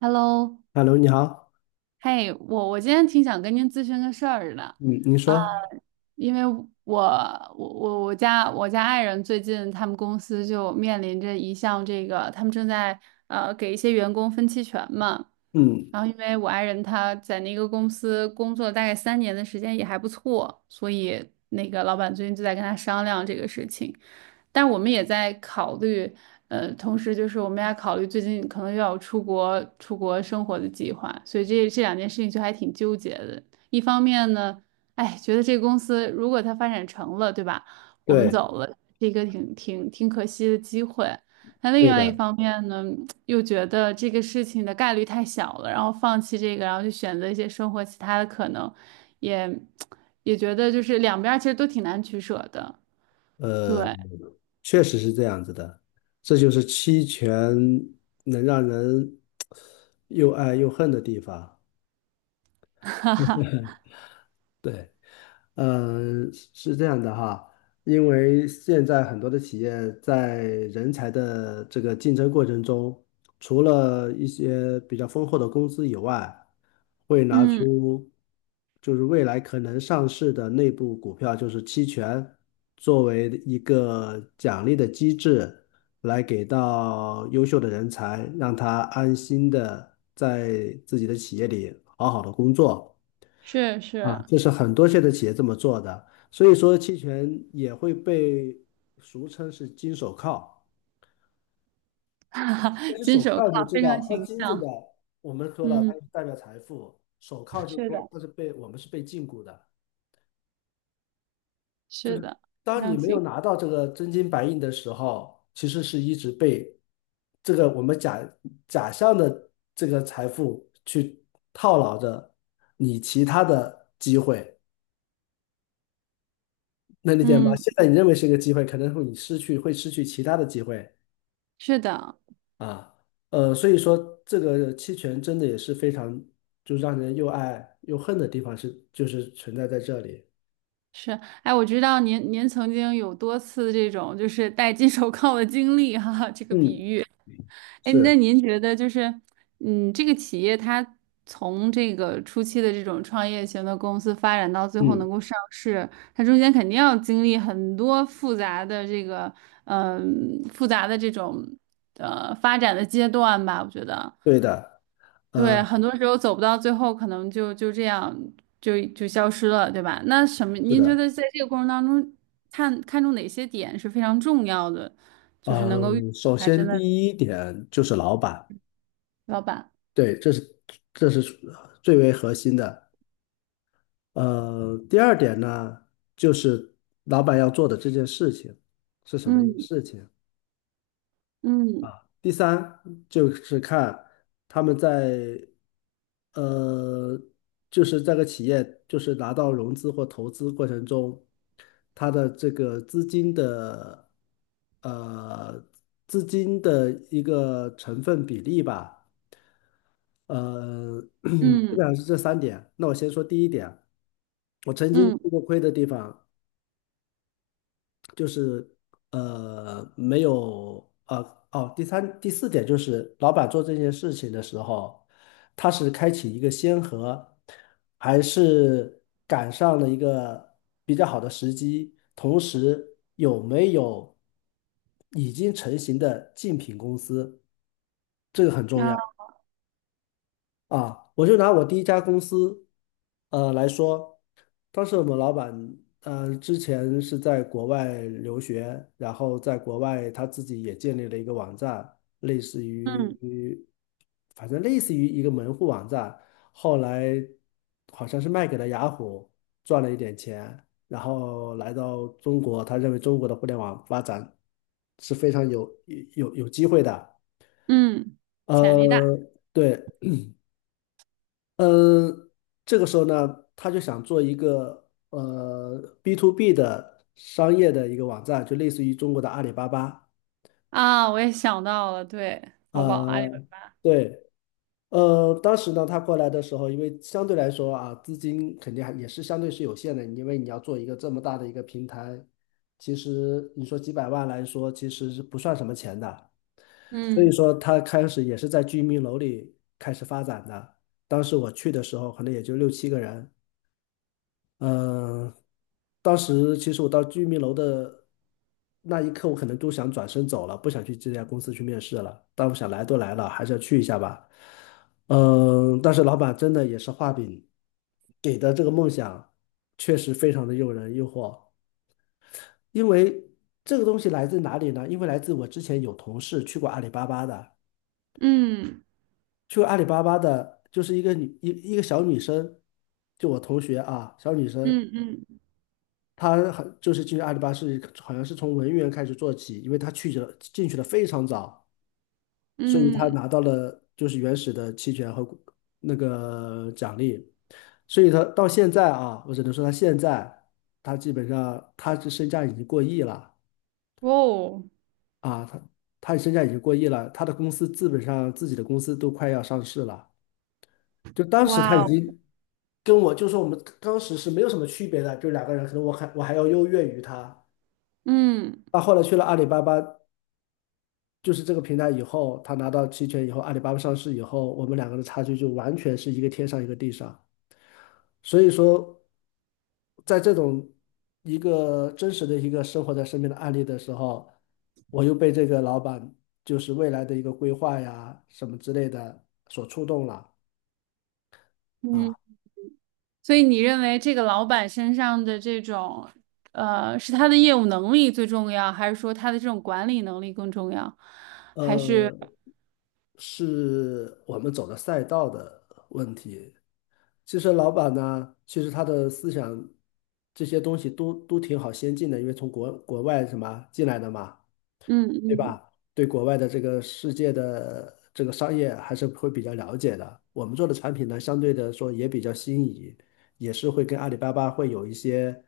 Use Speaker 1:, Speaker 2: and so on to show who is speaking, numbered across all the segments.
Speaker 1: Hello，
Speaker 2: Hello，你好，
Speaker 1: 嘿，我今天挺想跟您咨询个事儿的。
Speaker 2: 嗯，你说，
Speaker 1: 因为我我家爱人最近他们公司就面临着一项这个，他们正在给一些员工分期权嘛。
Speaker 2: 嗯，
Speaker 1: 然后因为我爱人他在那个公司工作大概3年的时间也还不错，所以那个老板最近就在跟他商量这个事情。但我们也在考虑，同时就是我们也考虑最近可能又要出国生活的计划，所以这两件事情就还挺纠结的。一方面呢。哎，觉得这个公司如果它发展成了，对吧？我们
Speaker 2: 对，
Speaker 1: 走了，是一个挺可惜的机会。那另
Speaker 2: 对
Speaker 1: 外一
Speaker 2: 的，
Speaker 1: 方面呢，又觉得这个事情的概率太小了，然后放弃这个，然后去选择一些生活其他的可能，也也觉得就是两边儿其实都挺难取舍的。
Speaker 2: 呃，
Speaker 1: 对，
Speaker 2: 确实是这样子的，这就是期权能让人 又爱又恨的地方。对，嗯，是这样的哈，因为现在很多的企业在人才的这个竞争过程中，除了一些比较丰厚的工资以外，会拿
Speaker 1: 嗯，
Speaker 2: 出就是未来可能上市的内部股票，就是期权，作为一个奖励的机制，来给到优秀的人才，让他安心的在自己的企业里好好的工作。
Speaker 1: 是
Speaker 2: 啊，
Speaker 1: 是，
Speaker 2: 这是很多现在企业这么做的，所以说期权也会被俗称是金手铐。但 是
Speaker 1: 金
Speaker 2: 手
Speaker 1: 手
Speaker 2: 铐
Speaker 1: 铐
Speaker 2: 你知
Speaker 1: 非常
Speaker 2: 道，它
Speaker 1: 形
Speaker 2: 金子的，
Speaker 1: 象。
Speaker 2: 我们说了，它
Speaker 1: 嗯，
Speaker 2: 就代表财富；手铐就是
Speaker 1: 是的，
Speaker 2: 说它是被我们是被禁锢的，就
Speaker 1: 是
Speaker 2: 是
Speaker 1: 的，非
Speaker 2: 当你
Speaker 1: 常
Speaker 2: 没有
Speaker 1: 形，
Speaker 2: 拿到这个真金白银的时候，其实是一直被这个我们假象的这个财富去套牢着你其他的机会。能理解吗？
Speaker 1: 嗯，
Speaker 2: 现在你认为是一个机会，可能会你失去，会失去其他的机会
Speaker 1: 是的。
Speaker 2: 啊。所以说这个期权真的也是非常，就让人又爱又恨的地方是，就是存在在这里。
Speaker 1: 是，哎，我知道您曾经有多次这种就是戴金手铐的经历哈，这个比
Speaker 2: 嗯，
Speaker 1: 喻。哎，那
Speaker 2: 是，
Speaker 1: 您觉得就是，这个企业它从这个初期的这种创业型的公司发展到最后
Speaker 2: 嗯，
Speaker 1: 能够上市，它中间肯定要经历很多复杂的这个，复杂的这种发展的阶段吧，我觉得。
Speaker 2: 对的，呃，
Speaker 1: 对，很多时候走不到最后，可能就这样就消失了，对吧？那什么，
Speaker 2: 是
Speaker 1: 您觉
Speaker 2: 的，
Speaker 1: 得在这个过程当中，看看中哪些点是非常重要的，就是能够遇
Speaker 2: 嗯，首
Speaker 1: 他真
Speaker 2: 先
Speaker 1: 的
Speaker 2: 第一点就是老板，
Speaker 1: 老板？
Speaker 2: 对，这是最为核心的。第二点呢，就是老板要做的这件事情是什么一个
Speaker 1: 嗯
Speaker 2: 事情？
Speaker 1: 嗯
Speaker 2: 第三就是看他们在呃，就是这个企业就是拿到融资或投资过程中，它的这个呃资金的一个成分比例吧，呃，基
Speaker 1: 嗯
Speaker 2: 本上是这三点。那我先说第一点，我曾经
Speaker 1: 嗯
Speaker 2: 吃过亏的地方就是没有第三第四点就是老板做这件事情的时候，他是开启一个先河，还是赶上了一个比较好的时机，同时有没有已经成型的竞品公司，这个很重要。
Speaker 1: 啊
Speaker 2: 啊，我就拿我第一家公司，来说，当时我们老板，之前是在国外留学，然后在国外他自己也建立了一个网站，类似
Speaker 1: 嗯
Speaker 2: 于，反正类似于一个门户网站，后来好像是卖给了雅虎，赚了一点钱，然后来到中国，他认为中国的互联网发展是非常有机会的。
Speaker 1: 嗯，潜力大
Speaker 2: 呃，对，嗯，这个时候呢，他就想做一个B to B 的商业的一个网站，就类似于中国的阿里巴巴。
Speaker 1: 啊，我也想到了，对，淘宝、阿里巴
Speaker 2: 呃，
Speaker 1: 巴，
Speaker 2: 对，当时呢，他过来的时候，因为相对来说啊，资金肯定还也是相对是有限的，因为你要做一个这么大的一个平台，其实你说几百万来说，其实是不算什么钱的。所以
Speaker 1: 嗯
Speaker 2: 说，他开始也是在居民楼里开始发展的。当时我去的时候，可能也就六七个人。嗯、当时其实我到居民楼的那一刻，我可能都想转身走了，不想去这家公司去面试了。但我想来都来了，还是要去一下吧。但是老板真的也是画饼给的这个梦想，确实非常的诱人诱惑。因为这个东西来自哪里呢？因为来自我之前有同事去过阿里巴巴的，
Speaker 1: 嗯
Speaker 2: 去过阿里巴巴的，就是一个小女生，就我同学啊，小女生，
Speaker 1: 嗯嗯
Speaker 2: 他好就是进实阿里巴巴是好像是从文员开始做起，因为他进去的非常早，所以他
Speaker 1: 嗯，
Speaker 2: 拿到了就是原始的期权和那个奖励，所以他到现在啊，我只能说他现在他基本上他这身价已经过亿了
Speaker 1: 哦，
Speaker 2: 啊，他身价已经过亿了，他的公司基本上自己的公司都快要上市了。就当时他
Speaker 1: 哇
Speaker 2: 已
Speaker 1: 哦，
Speaker 2: 经跟我，就说我们当时是没有什么区别的，就两个人，可能我还要优越于他。
Speaker 1: 嗯
Speaker 2: 他后来去了阿里巴巴，就是这个平台以后，他拿到期权以后，阿里巴巴上市以后，我们两个的差距就完全是一个天上一个地上。所以说，在这种一个真实的一个生活在身边的案例的时候，我又被这个老板就是未来的一个规划呀什么之类的所触动了
Speaker 1: 嗯。
Speaker 2: 啊。
Speaker 1: 所以你认为这个老板身上的这种，是他的业务能力最重要，还是说他的这种管理能力更重要？还是
Speaker 2: 呃，是我们走的赛道的问题，其实老板呢，其实他的思想这些东西都挺好先进的，因为从国外什么进来的嘛，
Speaker 1: 嗯
Speaker 2: 对
Speaker 1: 嗯
Speaker 2: 吧？对国外的这个世界的这个商业还是会比较了解的。我们做的产品呢，相对的说也比较新颖，也是会跟阿里巴巴会有一些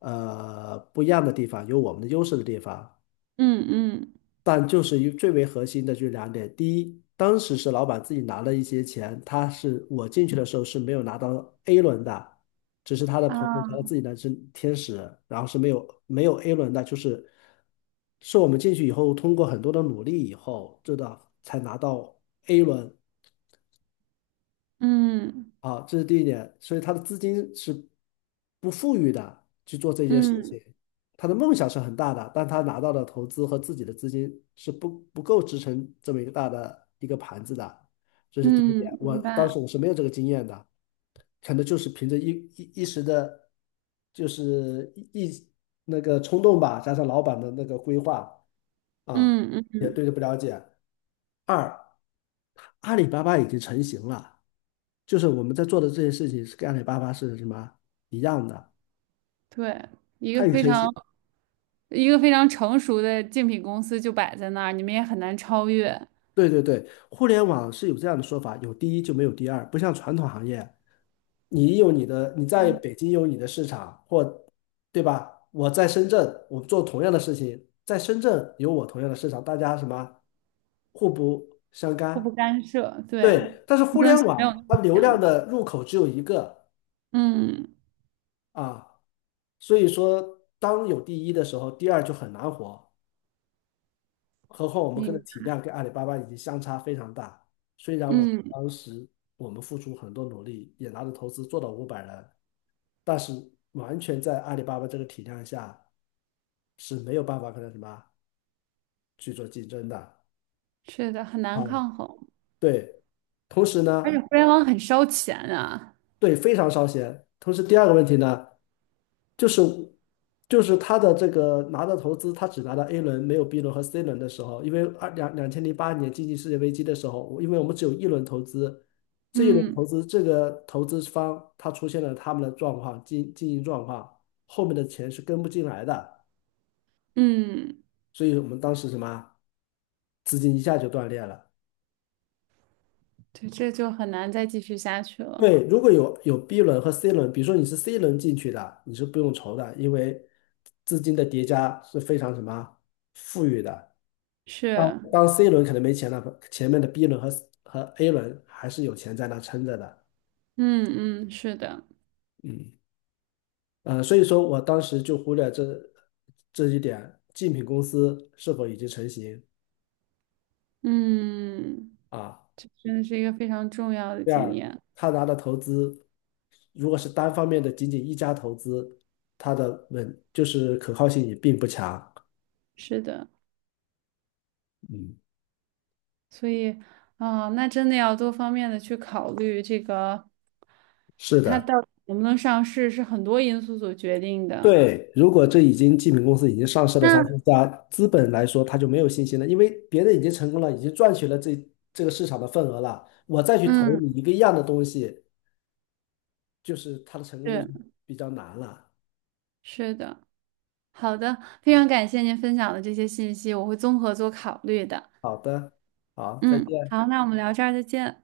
Speaker 2: 不一样的地方，有我们的优势的地方。
Speaker 1: 嗯嗯
Speaker 2: 但就是最为核心的就是两点：第一，当时是老板自己拿了一些钱，他是我进去的时候是没有拿到 A 轮的，只是他的朋友他
Speaker 1: 啊
Speaker 2: 自己的是天使，然后是没有 A 轮的，就是我们进去以后通过很多的努力以后，这的才拿到 A 轮。
Speaker 1: 嗯
Speaker 2: 啊，这是第一点，所以他的资金是不富裕的去做这件事
Speaker 1: 嗯
Speaker 2: 情。他的梦想是很大的，但他拿到的投资和自己的资金是不够支撑这么一个大的一个盘子的，这是第一点。
Speaker 1: 嗯，
Speaker 2: 我
Speaker 1: 明
Speaker 2: 当
Speaker 1: 白，
Speaker 2: 时我是没有这个经验的，可能就是凭着一时的，就是那个冲动吧，加上老板的那个规划啊，
Speaker 1: 嗯嗯，
Speaker 2: 也对这不了解。二，阿里巴巴已经成型了。就是我们在做的这些事情是跟阿里巴巴是什么一样的，
Speaker 1: 对，一
Speaker 2: 它
Speaker 1: 个
Speaker 2: 有
Speaker 1: 非
Speaker 2: 腾讯，
Speaker 1: 常一个非常成熟的竞品公司就摆在那儿，你们也很难超越，
Speaker 2: 对对对，互联网是有这样的说法，有第一就没有第二，不像传统行业，你有你的，你在
Speaker 1: 嗯，
Speaker 2: 北京有你的市场，对吧？我在深圳，我做同样的事情，在深圳有我同样的市场，大家什么互不相
Speaker 1: 互不
Speaker 2: 干，
Speaker 1: 干涉，对，
Speaker 2: 对。但是
Speaker 1: 竞
Speaker 2: 互
Speaker 1: 争
Speaker 2: 联
Speaker 1: 性没有那
Speaker 2: 网它
Speaker 1: 么
Speaker 2: 流量
Speaker 1: 强，
Speaker 2: 的入口只有一个
Speaker 1: 嗯，
Speaker 2: 啊，所以说当有第一的时候，第二就很难活。何况我们跟
Speaker 1: 明
Speaker 2: 的体
Speaker 1: 白，
Speaker 2: 量跟阿里巴巴已经相差非常大。虽然我
Speaker 1: 嗯，
Speaker 2: 当时我们付出很多努力，也拿着投资做到500人，但是完全在阿里巴巴这个体量下是没有办法跟它什么去做竞争的
Speaker 1: 是的，很
Speaker 2: 啊。
Speaker 1: 难抗衡。
Speaker 2: 对，同时
Speaker 1: 而
Speaker 2: 呢，
Speaker 1: 且互联网很烧钱啊，
Speaker 2: 对，非常烧钱。同时第二个问题呢。就是就是他的这个拿到投资，他只拿到 A 轮，没有 B 轮和 C 轮的时候，因为2008年经济世界危机的时候，因为我们只有一轮投资，这一轮投
Speaker 1: 嗯
Speaker 2: 资这个投资方他出现了他们的状况经经营状况，后面的钱是跟不进来的，
Speaker 1: 嗯，
Speaker 2: 所以我们当时什么资金一下就断裂了。
Speaker 1: 对，这就很难再继续下去了。
Speaker 2: 对，如果有 B 轮和 C 轮，比如说你是 C 轮进去的，你是不用愁的，因为资金的叠加是非常什么富裕的。
Speaker 1: 是，
Speaker 2: 当 C 轮可能没钱了，前面的 B 轮和 A 轮还是有钱在那撑着的。
Speaker 1: 嗯嗯，是的，
Speaker 2: 嗯，所以说我当时就忽略这一点，竞品公司是否已经成型
Speaker 1: 嗯，
Speaker 2: 啊？
Speaker 1: 这真的是一个非常重要的
Speaker 2: 第
Speaker 1: 经
Speaker 2: 二，
Speaker 1: 验。
Speaker 2: 他拿的投资，如果是单方面的仅仅一家投资，它的就是可靠性也并不强。
Speaker 1: 是的，
Speaker 2: 嗯，
Speaker 1: 所以啊，那真的要多方面的去考虑这个，
Speaker 2: 是
Speaker 1: 它
Speaker 2: 的。
Speaker 1: 到底能不能上市是很多因素所决定的。
Speaker 2: 对，如果这已经记名公司已经上市了三
Speaker 1: 那
Speaker 2: 四家，资本来说他就没有信心了，因为别人已经成功了，已经赚取了这个市场的份额了，我再去投
Speaker 1: 嗯，
Speaker 2: 你一个一样的东西，就是它的成功率就
Speaker 1: 是
Speaker 2: 比较难了。
Speaker 1: 是的，好的，非常感谢您分享的这些信息，我会综合做考虑的。
Speaker 2: 好的，好，再
Speaker 1: 嗯，
Speaker 2: 见。
Speaker 1: 好，那我们聊这儿再见。